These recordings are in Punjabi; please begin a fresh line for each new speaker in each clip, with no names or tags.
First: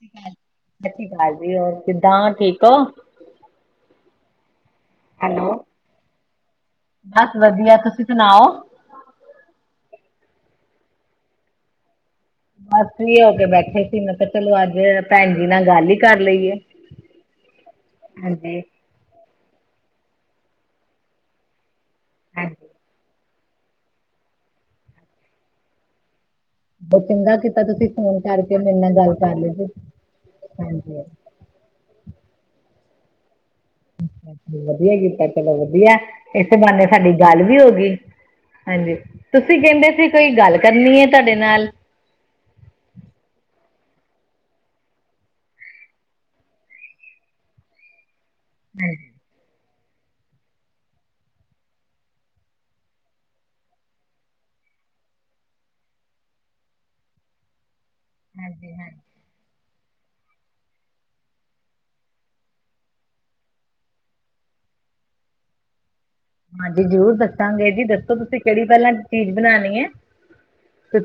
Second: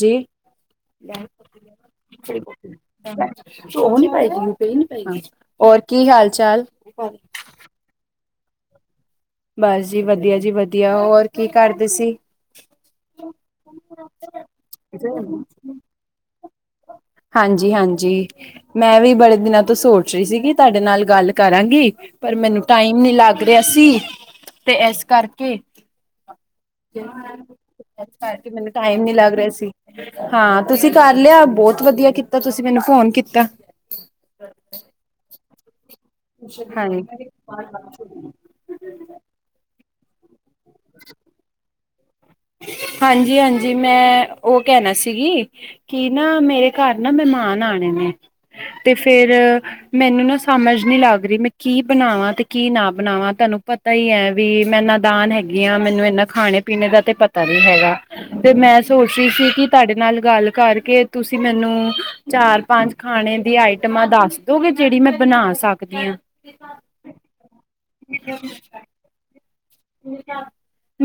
ਜੀ [unintelligible]
ਸਤਿ ਸ਼੍ਰੀ ਅਕਾਲ ਜੀ ਹੋਰ ਕਿੱਦਾਂ ਠੀਕ ਹੋ?
[unintelligible] ਹੋਰ ਕੀ ਹਾਲ ਚਾਲ?
ਵਦੀਆ ਤੁਸੀ ਸੁਨਾਓ
ਬਸ ਜੀ ਵਧੀਆ ਜੀ, ਵਧੀਆ। ਹੋਰ ਕੀ ਕਰਦੇ ਸੀ?
ਬਸ ਫ੍ਰੀ ਹੋਕੇ ਬੈਠੇ ਸੀ, ਮੈ ਕਿਆ ਚਲੋ ਅੱਜ, ਭੈਨਜੀ ਨਾਲ ਗੱਲ ਈ ਕਰ ਲਈਏ।
ਹਾਂਜੀ ਹਾਂਜੀ ਮੈਂਵੀ ਬੜੇ ਦਿਨਾਂ ਤੋਂ ਸੋਚ ਰੀ ਸੀਗੀ ਤੂਆਡੇ ਨਾਲ ਗਾਲ ਕਰਾਂਗੀ ਪਰ ਮੈਨੂ
ਹਾਂਜੀ।
ਟਾਈਮ ਨੀ ਲਾਗ ਰੇਆ ਸੀ ਤੇ ਐਸ ਕਰਕੇ [unintelligible]
ਬਹੁਤ ਚੰਗਾ ਕੀਤਾ ਤੁਸੀਂ ਫੋਨ
ਕਰਕੇ ਮੈਨੂ
ਮੇਰੇ ਨਾਲ
ਟਾਈਮ ਨੀ
ਗੱਲ
ਲਗ
ਕਰ
ਰੇਆ
ਲਈ ਜੇ।
ਸੀ ਹਾਂ ਤੂਸੀ
ਹਾਂਜੀ।
ਕਰ ਲੇਆ ਬੋਤ ਵਦੀਆ ਕੀਤਾ ਤੂਸੀ ਮੈਨੂ ਫੋਨ ਕੀਤਾ
ਵਧੀਆ ਕੀਤਾ ਚਲੋ ਵਧੀਆ ਇਸੇ ਬਹਾਨੇ ਸਾਡੀ
ਹਾਂਜੀ
ਗੱਲ ਵੀ ਹੋਗੀ ਹਾਂਜੀ ਤੁਸੀਂ ਕਹਿੰਦੇ ਸੀ ਕੋਈ ਗੱਲ ਕਰਨੀ ਐ ਤੁਹਾਡੇ ਨਾਲ
ਹਾਂਜੀ ਹਾਂਜੀ ਮੈਂ ਉਹ ਕਹਿਨਾ ਸੀਗੀ ਕੀ ਨਾ ਮੇਰੇ ਘਰ ਨਾ ਮਹਿਮਾਨ ਆਣੇ ਨੇ ਤੇ
ਹਾਂਜੀ
ਫੇਰ [unintelligible] ਮੈਨੂੰ ਨਾ ਸਮਝ ਨੀ ਲੱਗ ਰਹੀ ਮੈਂ ਕੀ ਬਣਾਵਾਂ ਤੇ ਕੀ ਨਾ ਬਣਾਵਾਂ ਤੁਹਾਨੂੰ ਪਤਾ ਹੀ ਹੈ ਵੀ ਮੈਂ ਨਾਦਾਨ ਹੈਗੀ ਆਾਂ ਮੈਨੂੰ ਇਨਾ ਖਾਣੇ ਪੀਣੇ ਦਾ ਤੇ ਪਤਾ ਤਾ ਨੀ ਹੈਗਾ ਤੇ
ਹਾਂਜੀ
ਮੈਂ
ਹਾਂਜੀ।
ਸੋਚ ਰਹੀ ਸੀ ਕੀ ਤੁਹਾਡੇ ਨਾਲ ਗੱਲ ਕਰਕੇ ਤੁਸੀਂ ਮੈਨੂੰ ਚਾਰ ਪੰਜ ਖਾਣੇ ਦੀ ਆਈਟਮਾਂ ਦੱਸ ਦੋਗੇ ਜਿਹੜੀ ਮੈਂ ਬਣਾ ਸਕਦੀ ਆਂ
ਹਾਂਜੀ ਜ਼ਰੂਰ ਦੱਸਾਂਗੇ ਜੀ ਦੱਸੋ ਤੁਸੀਂ ਕਿਹੜੀ ਪਹਿਲਾਂ ਚੀਜ਼ ਬਣਾਣੀ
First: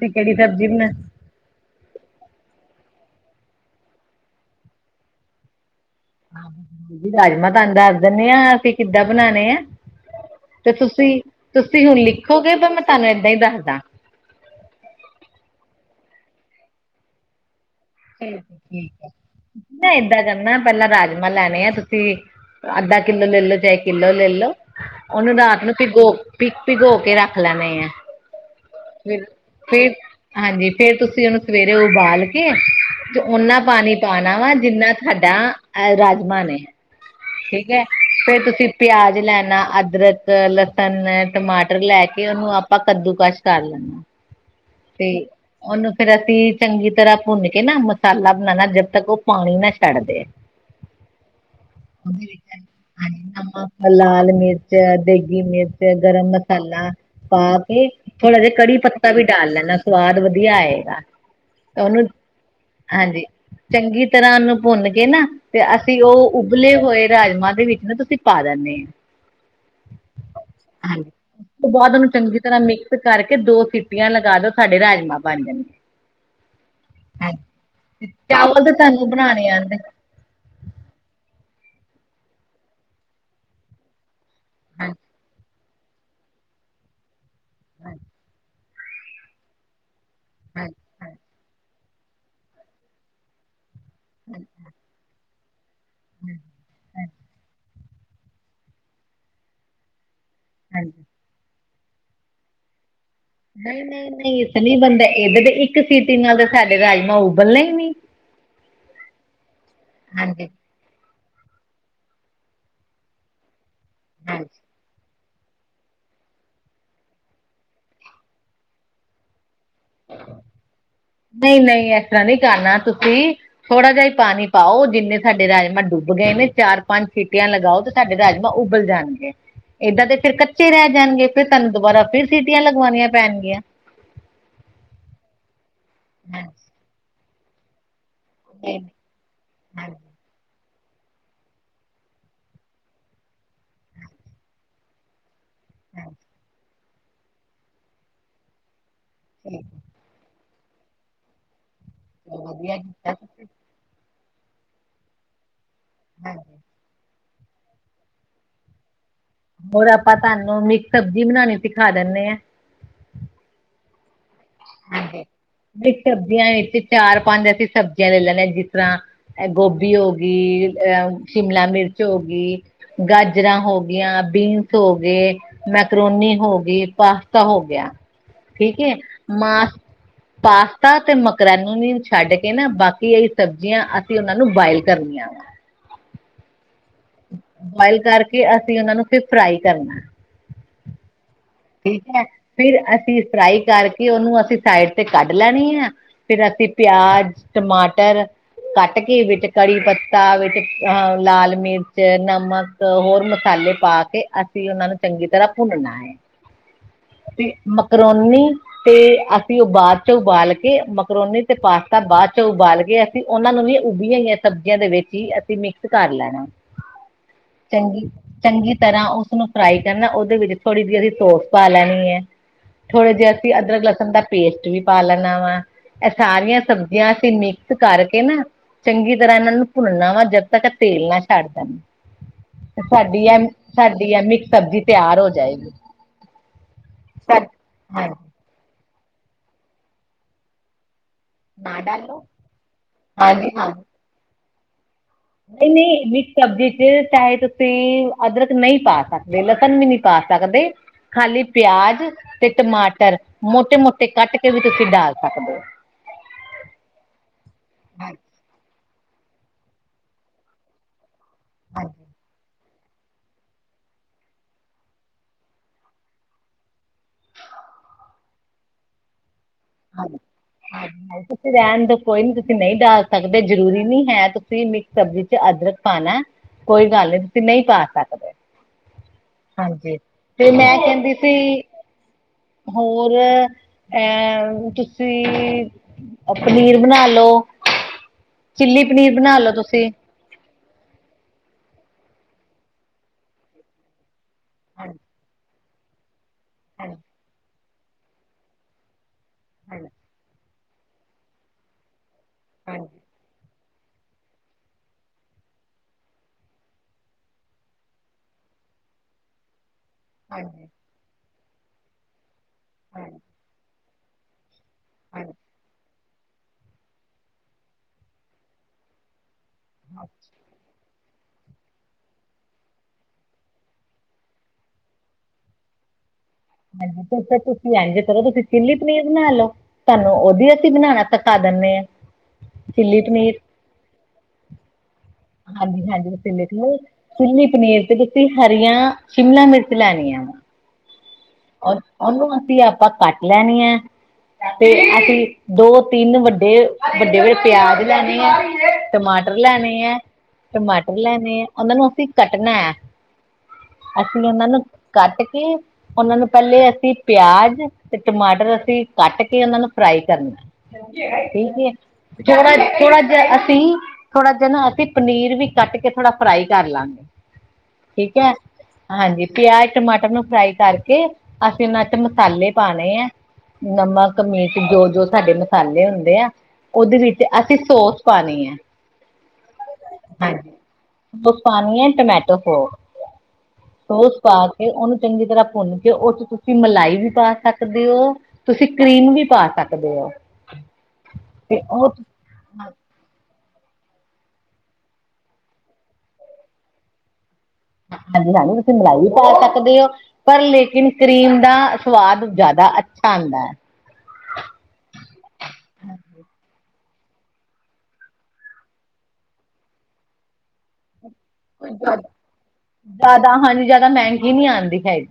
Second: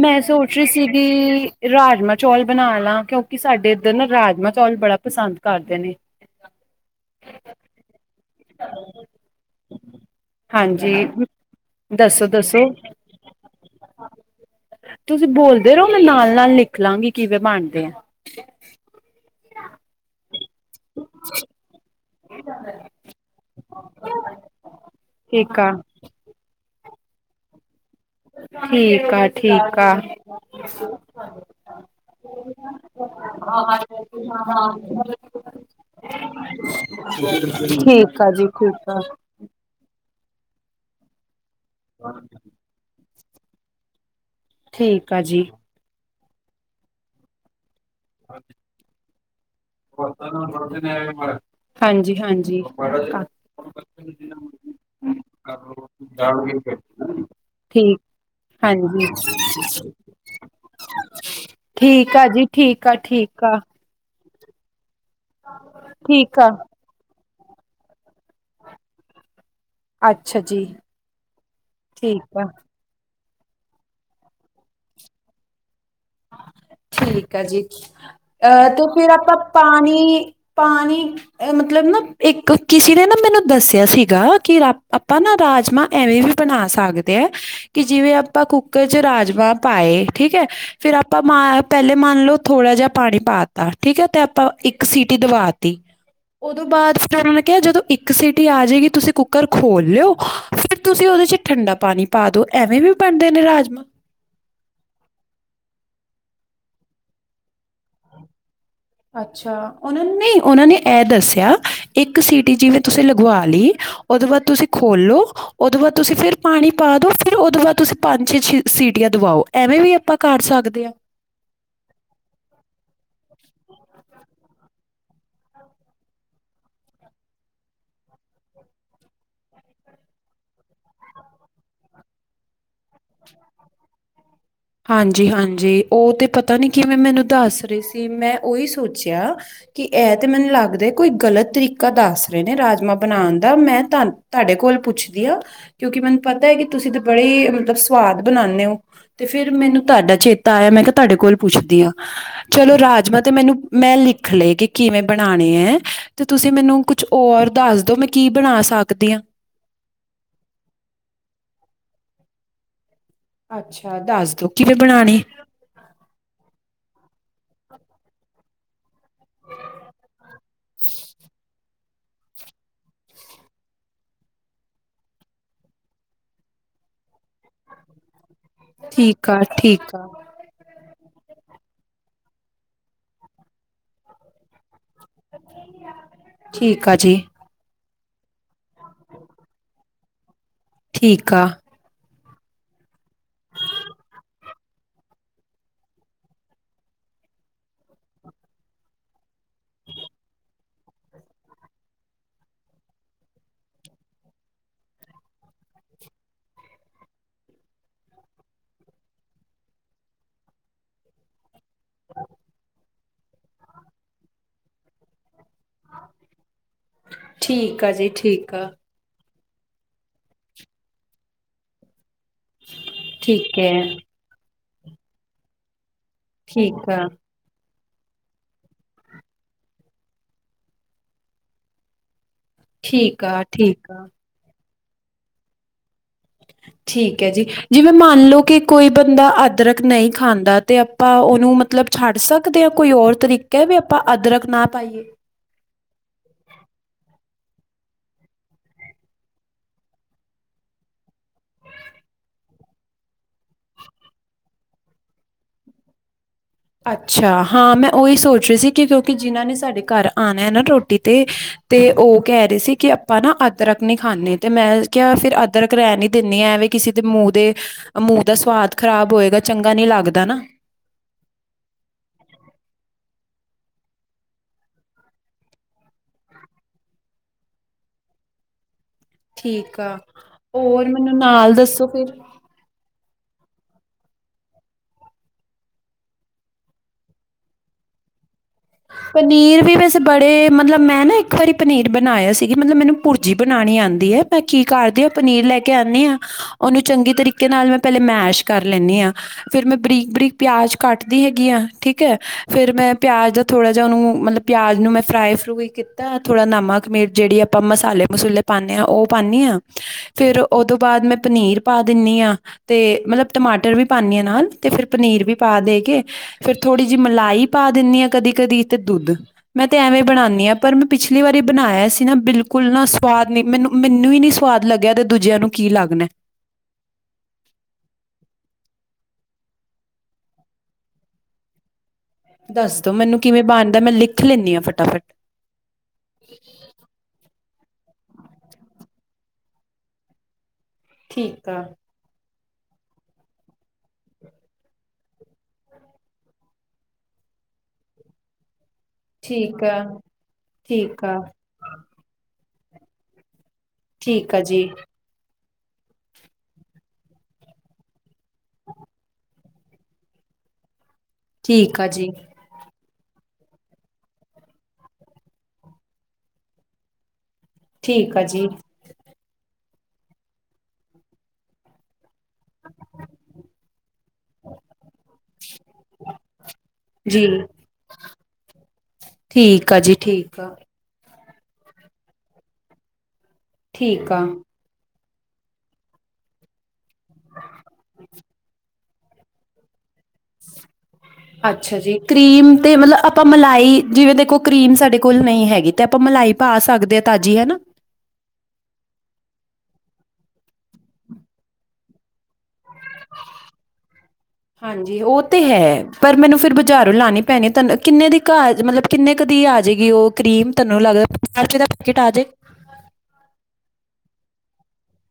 ਮੈਂ ਸੋਚ ਰੀ
ਬਣਾ
ਸੀਗੀ ਰਾਜਮਾਂ ਚੌਲ ਬਣਾ ਲਾ ਕਿਉਂਕਿ ਸਾਡੇ ਇੱਧਰ ਨਾ ਰਾਜਮਾਂ ਚੌਲ ਬੜਾ ਪਸੰਦ ਕਰਦੇ ਨੇ
ਰਾਜਮਾਂ ਤੁਹਾਨੂੰ ਦੱਸ ਦਿੰਨੇ ਆ ਅਸੀਂ ਕਿੱਦਾਂ ਬਣਾਣੇ ਆ ਤੇ
ਹਾਂਜੀ
ਤੁਸੀਂ ਤੁਸੀਂ ਹੁਣ
ਦੱਸੋ
ਲਿਖੋਗੇ
ਦੱਸੋ
ਤਾਂ ਮੈਂ ਤੁਹਾਨੂੰ ਏਦਾਂ ਹੀ ਦੱਸਦਾ
ਤੁਸੀਂ ਬੋਲਦੇ ਰਹੋ ਮੈਂ ਨਾਲ ਨਾਲ ਲਿਖ ਲਾਂਗੀ ਕਿਵੇਂ ਬਣਦੇ ਆ
ਠੀਕ ਠੀਕ ਹੈ ਮੈਂ [unintelligible] ਏਦਾਂ ਕਰਨਾ ਪਹਿਲਾਂ ਰਾਜਮਾਂ ਲੈਣੇ ਆ ਤੁਸੀਂ ਅੱਧਾ ਕਿੱਲੋ ਲੈਲੋ ਚਾਹੇ ਕਿੱਲੋ ਲੈਲੋ ਉਹਨੂੰ
ਠੀਕ
ਰਾਤ
ਆ
ਨੂੰ ਭਿਗੋ ਪਿਕ ਭਿਗੋ ਕੇ ਰੱਖ ਲੈਨੇ ਐ
ਕ ਆ ਠੀਕ ਆ
ਹਾਂਜੀ ਫੇਰ ਤੁਸੀਂ ਉਹਨੂੰ ਸਵੇਰੇ ਉਬਾਲ ਕੇ ਤੇ ਓਨਾ ਪਾਣੀ ਪਾਣਾ ਵਾ ਜਿੰਨਾ ਥਾਡਾ ਅਹ ਰਾਜਮਾਂ ਨੇ ਠੀਕ ਹੈ
ਆ
ਫੇਰ
ਜੀ
ਤੁਸੀਂ
ਠੀਕ ਆ
ਪਿਆਜ ਲੈਨਾ ਅਦਰਕ ਕ ਲਸਣ ਟਮਾਟਰ ਲੈ ਕੇ ਉਹਨੂੰ ਆਪਾਂ ਕੱਦੂ ਕਸ਼ ਕਰ ਲ ਤੇ
ਠੀਕ ਆ ਜੀ
ਉਹਨੂੰ ਫੇਰ ਅਸੀਂ ਚੰਗੀ ਤਰ੍ਹਾਂ ਭੁੰਨ ਕੇ ਨਾ ਮਸਾਲਾ ਬਨਾਨਾ ਜਬ ਤੱਕ ਉਹ ਪਾਣੀ ਨਾ ਛੱਡਦੇ
[unintelligible]
ਹਾਂਜੀ [unintelligible] ਨਮਕ ਲਾਲ ਮਿਰਚ ਦੇਗੀ ਮਿਰਚ ਗਰਮ ਮਸਾਲਾ ਪਾ ਕੇ
ਠੀਕ
ਥੋੜ੍ਹਾ ਜਿਹਾ ਕੜੀ
ਹਾਂਜੀ
ਪੱਤਾ ਵੀ ਡਾਲ ਲੈਨਾ ਸਵਾਦ ਵਧੀਆ ਆਏਗਾ [unintelligible] ਉਹਨੂੰ
ਠੀਕ ਆ ਜੀ ਠੀਕ ਆ
ਹਾਂਜੀ
ਠੀਕ ਆ
ਚੰਗੀ ਤਰ੍ਹਾਂ ਨੂੰ ਭੁੰਨ ਕੇ ਨਾ ਤੇ ਅਸੀਂ ਉਹ
ਠੀਕ ਆ
ਉਬਲੇ ਹੋਏ ਰਾਜਮਾਂ ਦੇ ਵਿੱਚ ਨਾ ਤੁਸੀਂ ਪਾ ਦਿੰਨੇ ਆ
ਅੱਛਾ ਜੀ
ਹਾਂ ਬਾਦ ਉਹਨੂੰ
ਠੀਕ
ਚੰਗੀ
ਆ
ਤਰ੍ਹਾਂ ਮਿ ਕਸ ਕਰਕੇ ਦੋ ਸਿੱਟੀਆਂ ਲਗਾ ਦੋ ਸਾਡੇ ਰਾਜਮਾਂ ਬਣ
ਠੀਕ ਆ ਜੀ
ਚਾਵਲ
ਅਹ
ਤਾਂ
ਤੇ
ਤੁਹਾਨੂੰ
ਫਿਰ ਆਪਾਂ
ਬਣਾਣੇ ਆਂਦੇ
ਪਾਨੀ ਪਾਨੀ ਮਤਲਬ ਨਾ ਇੱਕ ਕਿਸੇ ਨੇ ਨਾ ਮੈਨੂੰ ਦੱਸਿਆ ਸੀਗਾ ਕਿ ਰਾ ਆਪਾਂ ਨਾ ਰਾਜਮਾਂ ਐਵੇਂ ਵੀ ਬਣਾ ਸਕਦੇ ਆ ਕਿ ਜਿਵੇਂ ਆਪਾਂ ਕੁ ਕ ਚ ਰਾਜਮਾਂ ਪਾਏ ਠੀਕ ਹੈ ਫੇਰ ਆਪਾਂ ਪਾ ਹਾਂ ਪਹਿਲੇ ਮੰਨ ਲਓ ਥੋੜਾ ਜਿਹਾ ਪਾਣੀ ਪਾ ਤਾ ਠੀਕ ਹੈ ਤੇ ਆਪਾਂ ਇੱਕ ਸੀਟੀ ਦਵਾ ਤੀ ਉਦੋ ਬਾਅਦ ਫਿਰ ਉਹਨਾਂ ਨੇ ਕਿਹਾ ਜਦੋਂ ਇੱਕ ਸੀਟੀ ਆ ਜਾਏਗੀ ਤੁਸੀਂ ਕੁੱਕਰ ਖੋਲ ਲਿਓ ਫਿਰ
ਹਾਂਜੀ
ਤੁਸੀਂ ਉਹਦੇ 'ਚ ਠੰਡਾ ਪਾਣੀ ਪਾ ਦਿਉ ਐਵੇਂ ਵੀ ਹੁ
ਨਹੀਂ ਨਹੀਂ ਨਹੀਂ ਇਸ ਨ ਬੰਦਾ ਇਦੇ ਦੇ [unintelligible] ਇੱਕ ਸੀਟੀ ਨਾਲ ਤੇ ਸਾਡੇ ਰਾਜਮਾਂ ਉਬਲਨੇ ਹੀ ਨਹੀਂ
ਅੱਛਾ ਉਹਨਾਂ ਨਹੀਂ
ਹਾਂਜੀ
ਉਹਨਾਂ ਨੇ ਇਹ ਦੱਸਿਆ ਇੱਕ ਸੀਟੀ ਜਿਵੇਂ ਤੁਸੀਂ ਲਗਵਾ ਲਈ ਉਹਦੋਂ ਬਾਅਦ
ਹਾਂਜੀ
ਤੁਸੀਂ ਖੋਲ ਲੋ ਉਦੋਂ ਬਾਅਦ ਤੁਸੀਂ ਫਿਰ ਪਾਣੀ ਪਾ ਦੋ, ਫਿਰ ਉਦੋਂ ਬਾਅਦ ਤੁਸੀਂ ਪੰਜ ਛ ਸੀਟੀਆਂ ਦਵਾਓ, ਐਵੇਂ ਵੀ ਆਪਾਂ ਕਰ ਸਕਦੇ ਹਾਂ
ਨਹੀਂ ਨਹੀਂ ਐਦਾਂ ਨਹੀਂ ਕਰਨਾ ਤੁਸੀਂ ਥੋੜਾ ਜਿ ਹੀ ਪਾਣੀ ਪਾਓ, ਜਿੰਨੇ ਸਾਡੇ ਰਾਜਮਾਂ ਡੁੱਬ ਗਏ ਨੇ, ਚਾਰ ਪੰਜ ਸੀਟੀਆਂ ਲਗਾਓ ਸਾਡੇ ਰਾਜਮਾਂ ਉਬਲ ਜਾਣਗੇ ਇੱਦਾਂ ਦੇ ਫਿਰ ਕੱਚੇ ਰਹਿ ਜਾਣਗੇ, ਫਿਰ ਤੁਹਾਨੂੰ ਦੁਬਾਰਾ ਫਿਰ ਸੀਟੀਆਂ ਲਗਵਾਉਣੀਆਂ ਪੈਣਗੀਆਂ।
ਹਾਂਜੀ ਹਾਂਜੀ, ਉਹ ਤੇ
ਹਾਂਜੀ
ਪਤਾ ਨੀ ਕਿਵੇਂ ਮੈਨੂੰ ਦੱਸ ਰਹੀ ਸੀ, ਮੈਂ ਉਹੀ
ਨਹੀਂ, ਨਹੀਂ,
ਸੋਚਿਆ, ਕਿ
ਹਾਂਜੀ
ਇਹ ਤੇ ਮੈਨੂੰ ਲੱਗਦਾ, ਕੋਈ ਗ਼ਲਤ ਤਰੀਕਾ ਦੱਸ ਰਹੇ ਨੇ ਰਾਜਮਾ ਬਣਾਉਣ ਦਾ, ਮੈਂ ਤੁਹਾਡੇ ਕੋਲ ਪੁੱਛ। ਕਿਉਂਕਿ
ਹਾਂਜੀ
ਮੈਨੂੰ ਪਤਾ ਹੈ, ਕਿ ਤੁਸੀਂ ਤਾਂ ਬੜੇ ਮਤਲਬ ਸਵਾਦ ਬਣਾਉਂਦੇ ਹੋ। ਤੇ ਫੇਰ
ਠੀਕ ਹੈ,
ਮੈਨੂੰ ਤੁਹਾਡਾ ਚੇਤਾ ਆਇਆ, ਮੈਂ ਕਿਹਾ ਤੁਹਾਡੇ ਕੋਲ ਪੁੱਛਦੀ ਹਾਂ,
ਵਧੀਆ
ਚਲੋ
ਕੀਤਾ
ਰਾਜਮਾ ਤੇ
ਤੁਸੀਂ
ਮੈਨੂੰ ਮੈਂ ਲਿਖ ਲਏ, ਕਿ ਕਿਵੇਂ ਬਣਾਉਣੇ ਹੈ, ਤੇ ਤੁਸੀਂ
ਹਾਂਜੀ।
ਮੈਨੂੰ ਕੁਛ ਹੋਰ ਦੱਸ ਦੋ, ਮੈਂ ਕੀ ਬਣਾ ਸਕਦੀ ਹਾਂ।
ਹੋਰ ਆਪਾਂ ਤੁਹਾਨੂੰ, ਮਿਕਸ ਸਬਜ਼ੀ ਬਣਾਉਣੀ ਸਿਖਾ ਦਿੰਦੇ ਹਾਂ।
ਅੱਛਾ ਦੱਸ ਦਿਓ। ਕਿਵੇਂ ਬਣਾਣੇ
ਮਿਕਸ ਸਬਜ਼ੀਆਂ ਵਿੱਚ, ਚਾਰ-ਪੰਜ ਅਸੀਂ ਸਬਜ਼ੀਆਂ ਲੈ ਲੈਦੇ ਹਾਂ, ਜਿਸ ਤਰ੍ਹਾਂ ਗੋਭੀ ਹੋ ਗਈ, ਅਹ ਸ਼ਿਮਲਾ ਮਿਰਚ ਹੋ ਗਈ। ਗਾਜਰਾਂ ਹੋ ਗਈਆ, ਬੀਨਸ ਹੋ ਗਏ। ਮੈਕਰੋਨੀ ਹੋ ਗਈ, ਪਾਸਤਾ ਹੋ ਗਿਆ, ਠੀਕ ਏ।
ਆ ਠੀਕ ਆ
ਪਾਸਤਾ ਤੇ ਮਕਰੋਨੀ ਨੂੰ ਨ ਛੱਡ ਕੇ ਨਾ, ਬਾਕੀ ਜਿਹੜੀ ਸਬਜ਼ੀਆਂ ਅਸੀਂ ਉਹਨਾਂ ਨੂੰ ਬੋਇਲ। [unintelligible]
ਠੀਕ ਆ ਜੀ।
ਬੋਇਲ ਕਰਕੇ, ਅਸੀਂ ਉਹਨਾ ਨੂੰ ਫਿਰ ਫਰਾਈ ਕਰਨਾ।
ਠੀਕ ਆ।
ਠੀਕ ਹੈ, ਫਿਰ ਅਸੀਂ ਫਰਾਈ ਕਰਕੇ, ਉਹਨੂੰ ਅਸੀਂ ਸਾਈਡ ਤੇ ਕੱਢ ਲੈਣੀ ਆ। ਫਿਰ ਅਸੀਂ ਪਿਆਜ, ਟਮਾਟਰ। ਕੱਟ ਕੇ, ਵਿੱਚ ਕੜੀ ਪੱਤਾ, ਵਿੱਚ ਅਹ ਲਾਲ ਮਿਰਚ, ਨਮਕ। ਅ ਹੋਰ ਮਸਾਲੇ ਪਾ ਕੇ, ਅਸੀਂ ਉਹਨਾਂ ਨੂੰ ਚੰਗੀ ਤਰ੍ਹਾਂ ਭੁੰਨਨਾ ਹੈ। ਤੇ ਮਕਰੋਨੀ। ਤੇ ਅਸੀਂ ਉਹ ਬਾਅਦ ਚ ਉਬਾਲ ਕੇ, ਮਕਰੋਨੀ ਤੇ ਪਾਸਤਾ ਬਾਅਦ ਚ ਉਬਾਲ ਕੇ। ਅਸੀਂ ਉਹਨਾ ਨੂੰ ਵੀ ਉਬਲੀਆਂ ਹੋਈਆਂ ਸਬਜ਼ੀਆਂ ਦੇ ਵਿੱਚ ਹੀ, ਅਸੀਂ ਮਿਕਸ ਕਰ ਲੈਣਾ।
ਠੀਕ ਆ ਜੀ ਠੀਕ ਆ
ਚੰਗੀ-ਚੰਗੀ ਤਰ੍ਹਾਂ ਉਸਨੂੰ ਫਰਾਈ ਕਰਨਾ, ਉਹਦੇ ਵਿੱਚ ਥੋੜ੍ਹੀ ਜਿਹੀ ਅਸੀਂ ਸੋਸ ਪਾ ਲੈਣੀ ਹੈ, ਥੋੜ੍ਹੇ ਜਿਹੇ ਅਸੀਂ
ਠੀਕ ਐ
ਅਦਰਕ ਲਸਣ ਦਾ ਪੇਸਟ ਵੀ ਪਾ ਲੈਣਾ ਵਾ। ਇਹ ਸਾਰੀਆਂ
ਠੀਕ ਆ
ਸਬਜ਼ੀਆਂ ਅਸੀਂ ਮਿਕ ਮਿਕਸ ਕਰਕੇ ਨਾ ਚੰਗੀ ਤਰ੍ਹਾਂ ਇਹਨਾਂ ਨੂੰ ਭੁੰਨਨਾ ਵਾ ਜਦ ਤੱਕ ਤੇਲ ਨਾ ਛੱਡ ਦੇਣ।
ਠੀਕ
ਸਾਡੀ ਐ
ਆ ਠੀਕ
ਸਾਡੀ ਆ, ਮਿਕਸ ਸਬਜ਼ੀ ਤਿਆਰ ਹੋ ਜਾਏਗੀ।
ਠੀਕ ਹੈ ਜੀ, ਜਿਵੇਂ ਮੰਨਲਓ ਕਿ ਕੋਈ ਬੰਦਾ ਅਦਰਕ ਨਹੀਂ ਖਾਂਦਾ, ਤੇ ਆਪਾਂ ਉਹ ਨੂੰ, ਮਤਲਬ ਛੱਡ ਸਕਦੇ ਹਾਂ, ਕੋਈ ਹੋਰ ਤਰੀਕਾ ਐ, ਵੀ ਆਪਾਂ ਅਦਰਕ ਨਾ ਪਾਈਏ।
ਇਹ ਨਹੀਂ ਮਿਕਸ ਸਬਜ਼ੀ ਚ ਚਾਹੇ ਤੁਸੀਂ ਅਦਰਕ ਨਹੀਂ ਪਾ ਸਕਦੇ, ਲਸਣ ਵੀ ਨੀ ਪਾ ਸਕਦੇ। ਖਾਲੀ ਪਿਆਜ ਤੇ ਟਮਾਟਰ, ਮੋਟੇ-ਮੋਟੇ ਕੱਟ ਕੇ ਵੀ ਤੁਸੀਂ ਡਾਲ ਸਕਦੇ ਹੋ।
ਅੱਛਾ ਹਾਂ, ਮੈਂ ਉਹੀ ਸੋਚ ਰਹੀ ਸੀ ਕਿ ਕਿਉਂਕਿ ਜਿਨਾਂ ਨੇ ਸਾਡੇ ਘਰ ਆਉਣਾ ਹੈ ਨਾ ਰੋਟੀ ਤੇ। ਤੇ ਉਹ। ਕਹਿ ਰਹੇ ਸੀ, ਕਿ ਆਪਾਂ ਨਾ ਅਦਰਕ ਨਹੀਂ ਖਾਂਦੇ ਤੇ ਮੈਂ ਕਿਹਾ ਫਿਰ ਅਦਰਕ ਰਹਿਣ ਨੀ ਦਿੰਨੀ ਆਂ, ਐਵੇਂ ਕਿਸੇ। ਤੇ ਮੂੰਹ ਦੇ, ਮੂੰਹ ਦਾ ਸਵਾਦ ਖ਼ਰਾਬ ਹੋਏਗਾ, ਚੰਗਾ ਨੀ ਲੱਗਦਾ ਨਾ।
ਹਾਂ। [unintelligible] ਤੁਸੀਂ ਰਹਿਣ ਦੋ, ਕੋਈ ਨੀ ਤੁਸੀਂ ਨਹੀਂ ਡਾਲ ਸਕਦੇ, ਜਰੂਰੀ ਨੀ ਹੈ ਤੁਸੀਂ ਮਿਕਸ ਸਬਜ਼ੀ ਚ ਅਦਰਕ ਪਾਣਾ। ਕੋਈ ਗੱਲ ਨਹੀਂ, ਤੁਸੀਂ ਨਹੀਂ ਪਾ ਸਕਦੇ।
ਠੀਕ ਆ।
ਹਾਂਜੀ, ਤੇ ਮੈਂ
ਹੋਰ
ਕਹਿੰਦੀ
ਮੈਨੂੰ
ਸੀ।
ਨਾਲ ਦੱਸੋ ਫਿਰ
ਹੋਰ ਅ। ਤੁਸੀਂ ਪਨੀਰ ਬਣਾ ਲਓ ਚਿੱਲੀ। ਬਣਾ ਲੋ
ਪਨੀਰ ਵੀ
ਤੁਸੀਂ
ਵੈਸ। ਬੜੇ ਮਤਲਬ ਮੈਂ ਨਾ ਇੱਕ ਵਾਰੀ ਪਨੀਰ ਬਣਾਇਆ ਸੀਗੀ ਮਤਲਬ ਮੈਨੂੰ ਭੁਰਜੀ ਬਣਾਉਣੀ ਆਉਂਦੀ ਹੈ। ਮੈਂ ਕੀ ਕਰਦੀ ਹਾਂ ਪਨੀਰ ਲੈ ਕੇ ਆਉਂਦੀ ਹਾਂ। ਉਹਨੂੰ ਚੰਗੀ ਤਰੀਕੇ ਨਾਲ ਮੈਂ ਪਹਿਲੇ ਮੈਸ਼ ਕਰ ਲੈਂਨੀ ਹਾਂ। ਫੇਰ ਮੈਂ ਬਰੀਕ-ਬਰੀਕ ਪਿਆਜ ਕੱਟਦੀ ਹੈਗੀ ਆ ਠੀਕ ਹੈ ਫੇਰ ਮੈਂ ਪਿਆਜ ਦਾ। ਥੋੜ੍ਹਾ ਜਿਹਾ ਉਹਨੂੰ ਮਤਲਬ ਪਿਆਜ਼ ਨੂੰ ਮੈਂ ਫਰਾਈ ਫਰੂਈ ਕੀਤਾ। ਥੋੜ੍ਹਾ ਨਮਕ, ਮਿਰਚ ਜਿਹੜੀ ਆਪਾਂ ਮਸਾਲੇ- ਮਸੂਲੇ ਪਾਉਦੇ ਹਾਂ, ਉਹ ਪਾਉਂਦੀ ਹਾਂ। ਫਿਰ ਉਹ ਤੋਂ ਬਾਅਦ ਮੈਂ ਪਨੀਰ ਪਾ ਦਿੰਦੀ ਹਾਂ ਤੇ ਮਤਲਬ ਟਮਾਟਰ ਵੀ ਪਾਉਂਦੀ ਹਾਂ ਨਾਲ। ਤੇ ਫਿਰ ਪਨੀਰ ਵੀ ਪਾ ਦੇ ਕੇ ਫੇਰ ਥੋੜ੍ਹੀ ਜੀ ਮਲਾਈ ਪਾ ਦਿੰਨੀ ਆ। ਕਦੀ-ਕਦੀ ਤੇ ਦੁੱਧ ਮੈਂ ਤੇ ਐਵੇਂ ਬਣਾਨੀ ਆ। ਪਰ ਮੈਂ ਪਿਛਲੀ ਵਾਰੀ ਬਣਾਇਆ ਸੀ ਨਾ ਬਿਲਕੁੱਲ ਨਾ ਸਵਾਦ ਨੀ ਮੈਨੂੰ ਮੈਨੂੰ ਈ ਨੀ ਸਵਾਦ ਲੱਗਿਆ ਤੇ ਦੂਜਿਆਂ ਨੂੰ ਕੀ ਲੱਗਨੈ।
ਹਾਂਜੀ। ਤੇ ਤੁਸੀਂ ਐਂਜ ਕਰੋ ਤੁਸੀਂ ਚਿੱਲੀ ਪਨੀਰ ਬਣਾ ਲੋ। ਤਾਂਨੂੰ ਓਦੀ ਅਸੀਂ ਬਣਾਣਾ ਸਖਾ ਦਨੇ ਆਂ।
ਦੱਸ ਦੋ ਮੈਨੂੰ ਕਿਵੇਂ ਬਣਦਾ ਮੈਂ ਲਿਖ ਲੈਂਨੀ ਆਂ ਫਟਾਫਟ।
ਹਾਂਜੀ-ਹਾਂਜੀ ਤੁਸੀ ਲਿਖ ਲੋ। ਚੀਲੀ ਪਨੀਰ ਤੇ ਤੁਸੀ ਹਰੀਆ ਸ਼ਿਮਲਾ ਮਿਰਚ ਲੈਣੀਐ।
ਠੀਕ ਆ
ਓਰ ਓਨੂੰ ਅਸੀਂ ਆਪਾਂ ਕੱਟ ਲੈਣੀ ਐ। ਤੇ ਅਸੀਂ ਦੋ, ਤਿੰਨ ਵੱਡੇ-ਵੱਡੇ ਹੋਏ ਪਿਆਜ ਲੈਣੇ ਐ। ਟਮਾਟਰ
ਠੀਕ
ਲੈਣੇ
ਆ
ਐ। ਟਮਾਟਰ
ਠੀਕ ਆ
ਲੈਣੇ ਐ ਓਨਾਂ ਨੂੰ ਅਸੀਂ ਕਟਨੈ। ਅਸੀਂ
ਠੀਕ ਆ
ਓਨਾਂ ਨੂੰ
ਜੀ
ਕੱਟ ਕੇ ਓਨਾਂ ਨੂੰ ਪੈਲੇ ਅਸੀਂ ਪਿਆਜ ਤੇ ਟਮਾਟਰ ਅਸੀਂ ਕੱਟ ਕੇ ਓਨਾਂ ਨੂੰ ਫਰਾਈ ਕਰਨਾ। ਠੀਕ ਏ।
ਆ ਜੀ
ਥੋੜਾ-ਥੋੜਾ ਜਾ ਅਸੀਂ ਥੋੜਾ ਜਾ ਨਾ ਅਸੀਂ ਪਨੀਰ ਵੀ ਕੱਟ ਕੇ ਥੋੜਾ ਫਰਾਈ ਕਰ ਲਾਂਗੇ। ਠੀਕ
ਆ
ਐ।
ਜੀ
ਹਾਂਜੀ। ਪਿਆਜ ਟਮਾਟਰ ਨੂੰ ਫਰਾਈ ਕਰਕੇ ਅਸੀਂ ਓਨਾਂ ਚ' ਮਸਾਲੇ ਪਾਣੇ ਐ। ਨਮਕ, ਮਿਰਚ ਜੋ-ਜੋ ਸਾਡੇ ਮਸਾਲੇ ਹੁੰਦੇ ਐ। ਓਦੇ ਵਿੱਚ
ਜੀ
ਅਸੀਂ ਸੋਸ ਪਾਣੀ ਐ।
ਠੀਕ ਆ ਜੀ, ਠੀਕ ਆ।
ਹੁਣ ਪਾਣੀ ਐ ਟਮੈਟੋ ਸੋ।
ਠੀਕ
ਉਹ
ਆ
ਪਾ ਕੇ ਓਨੂੰ ਚੰਗੀ ਤਰ੍ਹਾਂ ਭੁੰਨ ਕੇ ਓ ਚ' ਤੁਸੀਂ ਮਲਾਈ ਵੀ ਪਾ ਸਕਦੇ ਓ ਤੁਸੀਂ। ਸਕੀਮ ਵੀ ਪਾ ਸਕਦੇ ਓ।
ਅੱਛਾ ਜੀ। ਕਰੀਮ ਤੇ ਮਤਲਬ ਆਪਾਂ ਮਲਾਈ ਜਿਵੇਂ ਦੇਖੋ ਕਰੀਮ ਸਾਡੇ ਕੋਲ ਨਈ ਹੈਗੀ ਤੇ ਆਪਾਂ ਮਲਾਈ ਪਾ ਸਕਦੇ ਆ ਤਾਜ਼ੀ ਹਨਾ।
ਹਾਂਜੀ- ਹਾਂਜੀ ਤੁਸੀਂ ਮਲਾਈ ਵੀ ਪਾ ਸਕਦੇ ਓ। ਪਰ ਲੇਕਿਨ ਕਰੀਮ ਦਾ ਸਵਾਦ ਜਾਦਾ ਅੱਛਾ ਆਂਦੈ।
ਹਾਂਜੀ ਓ ਤੇ ਹੈ। ਪਰ ਮੈਨੂੰ ਫਿਰ ਬਾਜ਼ਾਰੋਂ ਲਾਣੀ ਪੈਣੀ ਤਨੂੰ ਕਿੰਨੇ ਦੀ ਘਾ ਮਤਲਬ ਕਿੰਨੇ ਕ ਦੀ ਆਜੇਗੀ ਓ ਕਰੀਮ ਤਨੂੰ ਲੱਗਦਾ ਪੰਜਾਹ ਰੁਪਏ ਦਾ ਪੈਕੇਟ ਆ [unintelligible]
ਜਾਦਾ। ਹਾਂਜੀ ਜਾਦਾ ਮੈਂਗੀ ਨੀ ਆਂਦੀ ਹੈਗੀ।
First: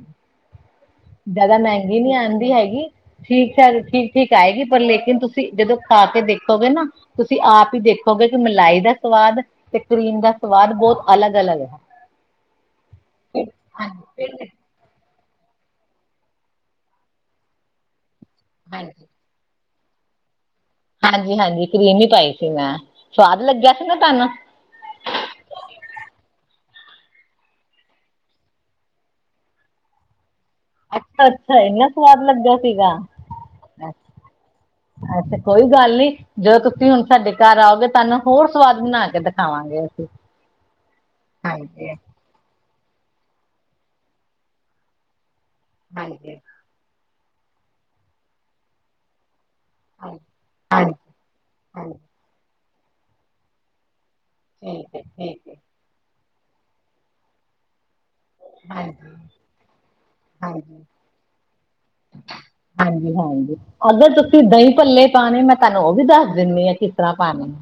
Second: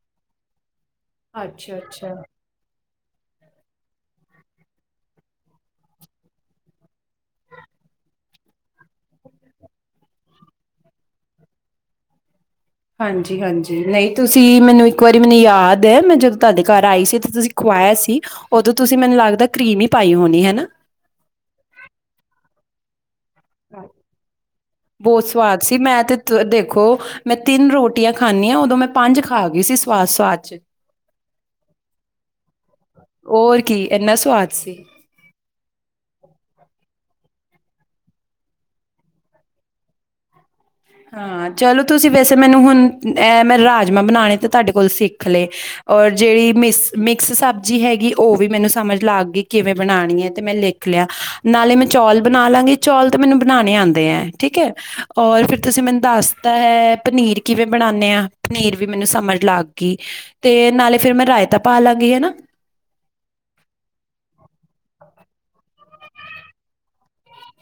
ਜਾਦਾ
ਅੱਛਾ
ਮੈਂਗੀ ਨੀ
ਅੱਛਾ
ਆਂਦੀ ਹੈਗੀ। ਠੀਕ - ਠੀਕ-ਠੀਕ ਆਏਗੀ। ਪਰ ਲੇਕਿਨ ਤੁਸੀਂ ਜਦੋਂ ਖਾ ਕੇ ਦੇਖੋਗੇ ਨਾ ਤੁਸੀਂ ਆਪ ਈ ਦੇਖੋਗੇ ਕੀ ਮਲਾਈ ਦਾ ਸਵਾਦ। ਤੇ ਕਰੀਮ ਦਾ ਸਵਾਦ ਬੋ ਅਲੱਗ-ਅਲੱਗ।
ਹਾਂਜੀ-ਹਾਂਜੀ ਨਈ ਤੁਸੀਂ ਮੈਨੂੰ ਇੱਕ ਵਾਰੀ ਮੈਨੂੰ ਯਾਦ ਐ ਮੈਂ ਜਦੋਂ ਤੁਹਾਡੇ ਘਰ ਆਈ ਸੀ ਤੇ ਤੁਸੀਂ ਖਵਾਇਆ ਸੀ ਓਦੋਂ ਤੁਸੀਂ ਮੈਨੂੰ ਲੱਗਦਾ ਕਰੀਮ ਈ ਪਾਈ ਹੋਣੀ ਹੈਨਾ।
ਹਾਂਜੀ-ਹਾਂਜੀ ਕਰੀਮ ਈ ਪਾਈ ਸੀ ਮੈਂ ਸਵਾਦ ਲੱਗਿਆ ਸੀ ਨਾ ਤੁਹਾਨੂੰ।
ਬੋਤ ਸਵਾਦ ਸੀ। ਮੈਂ ਤੇ ਤ ਦੇਖੋ ਮੈਂ ਤਿੰਨ ਰੋਟੀਆਂ ਖਾਂਦੀ ਆ ਓਦੋਂ ਮੈਂ ਪੰਜ ਖਾਗੀ ਸੀ ਸਵਾਦ-ਸਵਾਦ ਚ।
ਅੱਛਾ-ਅੱਛਾ ਇੰਨਾ ਸਵਾਦ ਲੱਗਿਆ ਸੀਗਾ।
ਹੋਰ ਕੀ ਇੰਨਾ ਸਵਾਦ ਸੀ
ਹਾਂ ਤੇ ਕੋਈ ਗੱਲ ਨੀ। ਜਦੋਂ ਤੁਸੀਂ ਹੁਣ ਸਾਡੇ ਘਰ ਆਓਗੇ ਤੁਹਾਨੂੰ ਹੋਰ ਸਵਾਦ ਬਣਾ ਕੇ ਦਿਖਾਵਾਂਗੇ ਅਸੀਂ।
ਹਾਂ, ਚਲੋ ਤੁਸੀਂ ਵੈਸੇ ਮੈਨੂੰ ਹੁਣ ਐ ਮੈਂ ਰਾਜਮਾਂ ਬਣਾਣੇ ਤੇ ਤੁਹਾਡੇ ਕੋਲ ਸਿਖਲੇ। ਔਰ ਜਿਹੜੀ ਮਿਸ ਮਿਕਸ ਸਬਜ਼ੀ ਹੈਗੀ ਓ ਵੀ ਮੈਨੂੰ ਸਮਝ ਲੱਗਗੀ। ਕਿਵੇਂ ਬਣਾਣੀ ਐ ਤੇ ਮੈਂ ਲਿਖ ਲਿਆ ਨਾਲੇ ਮੈਂ ਚੌਲ ਬਣਾ ਲਾਂਗੀ ਚੌਲ ਤੇ ਮੈਨੂੰ ਬਣਾਣੇ ਆਂਦੇ ਐ। ਠੀਕ ਐ ਔਰ ਫਿਰ ਤੁਸੀਂ ਮੈਨੂੰ ਦੱਸਤਾ ਹੈ ਪਨੀਰ ਕਿਵੇਂ ਬਨਾਣੇ ਆ। ਪਨੀਰ ਵੀ ਮੈਨੂੰ ਸਮਝ ਲੱਗਗੀ ਤੇ ਨਾਲੇ ਫੇਰ ਮੈਂ ਰਾਇਤਾ ਪਾ ਲਾਂਗੀ ਹਨਾ।
ਹਾਂਜੀ-ਹਾਂਜੀ ਅਗਰ ਤੁਸੀ ਦਹੀਂ ਭੱਲੇ ਪਾਨੇ, ਮੈਂ ਤਹਾਨੂੰ ਉਹ ਵੀ ਦੱਸ ਦੇਂਨੀ ਆ, ਕਿਸ ਤਰਾ ਪਾਨੇ।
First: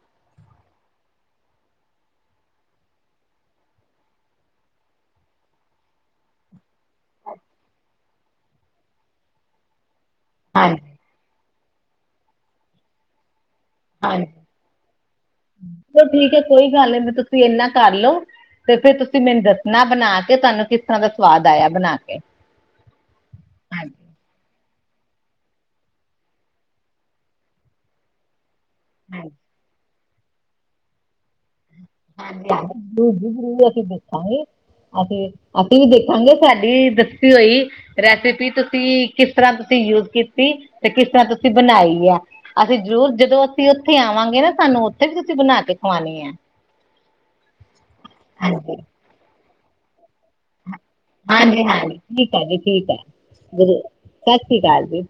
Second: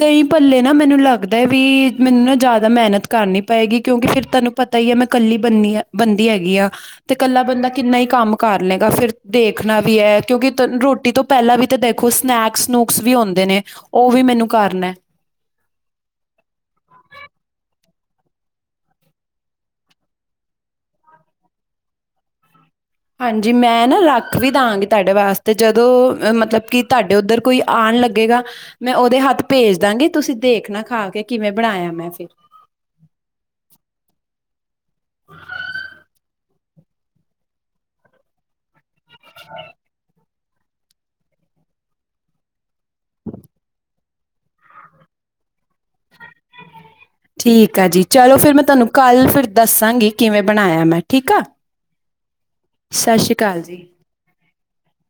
ਦਹੀਂ ਭੱਲੇ ਨਾ ਮੈਨੂੰ ਲੱਗਦੈ ਵੀ, ਮੈਨੂੰ ਨਾ ਜਿਆਦਾ ਮਿਹਨਤ ਕਰਨੀ ਪਏਗੀ ਕਿਉਕਿ ਫੇਰ ਤੁਹਾਨੂੰ ਪਤਾ ਈ ਆ ਮੈਂ ਕੱਲੀ ਬਨੀ ਬੰਦੀ ਹੈਗੀ ਆਂ। ਤੇ ਕੱਲਾ ਬੰਦਾ ਕਿੰਨਾ ਈ ਕੰਮ ਕਾਰ ਲੇਗਾ, ਫੇਰ ਦੇਖਨਾ ਵੀ ਐ। ਕਿਉਕਿ ਰੋਟੀ ਤੋ ਪੈਲਾ ਵੀ ਤੇ ਦੇਖੋ ਸਨੈਕਸ-ਸਨੂਕਸ ਵੀ ਹੋਂਦੇ ਨੇ। ਉਹ ਵੀ
ਹਾਂਜੀ,
ਮੈਨੂੰ ਕਰਨਾ ਹੈ
ਚਲੋ ਠੀਕ ਏ ਕੋਈ ਗੱਲ ਨੀ ਤੇ ਤੁਸੀ ਏਨਾ ਕਰ ਲੋ। ਫੇਰ ਤੇ ਤੁਸੀ ਮੈਨੂੰ ਦੱਸਨਾ ਬਨਾਕੇ ਤੁਹਾਨੂੰ ਕਿਸ ਤਰਾ ਦਾ ਸਵਾਦ ਆਇਆ ਬਨਾਕੇ।
ਹਾਂਜੀ ਮੈਂ ਨਾ ਰੱਖ ਵੀ ਦਾਂਗੀ ਤਾਡੇ ਵਾਸਤੇ ਜਦੋ ਮਤਲਬ ਕਿ ਤਾਡੇ ਓੱਧਰ ਕੋਈ ਆਨ ਲੱਗੇਗਾ, ਮੈਂ ਓਦੇ ਹੱਥ ਭੇਜ ਦਾਂਗੀ ਤੁਸੀ ਦੇਖਨਾ ਖਾ ਕੇ ਕਿਵੇਂ ਬਣਾਇਆ ਮੈਂ। ਫਿਰ
[unintelligible] ਅਸੀ ਦਸਾਂਗੇ। ਅਸੀ, ਅਸੀ ਵੀ ਦੇਖਾਂਗੇ ਸਾਡੀ ਦੱਸੀ ਹੋਈ ਰੈਸਿਪੀ ਤੁਸੀ ਕਿਸ ਤਰਾ ਤੁਸੀ ਯੂਜ ਕੀਤੀ, ਤੇ ਕਿਸ ਤਰਾ ਤੁਸੀ ਬਨਾਈ ਐ। ਅਸੀ ਜ਼ਰੂਰ ਜਦੋ ਅਸੀ ਓੱਥੇ ਆਵਾਂਗੇ ਨਾ ਸਾਨੂੰ ਓੱਥੇ ਵੀ ਤੁਸੀ ਬਨਾਕੇ ਖਵਾਨੀ ਐ।
ਠੀਕ ਐ ਜੀ ਚਲੋ ਫੇਰ ਮੈਂ ਤਾਨੂੰ ਕੱਲ ਫੇਰ ਦੱਸਾਂਗੀ ਕਿਵੇਂ ਬਣਾਇਆ ਮੈਂ ਠੀਕ ਆ।
[unintelligible] ਠੀਕ ਐ ਜੀ ਠੀਕ ਐ
ਸਤਿ ਸ਼੍ਰੀ ਅਕਾਲ ਜੀ।
ਸਤਿ ਸ੍ਰੀ ਕਾਲ ਜੀ।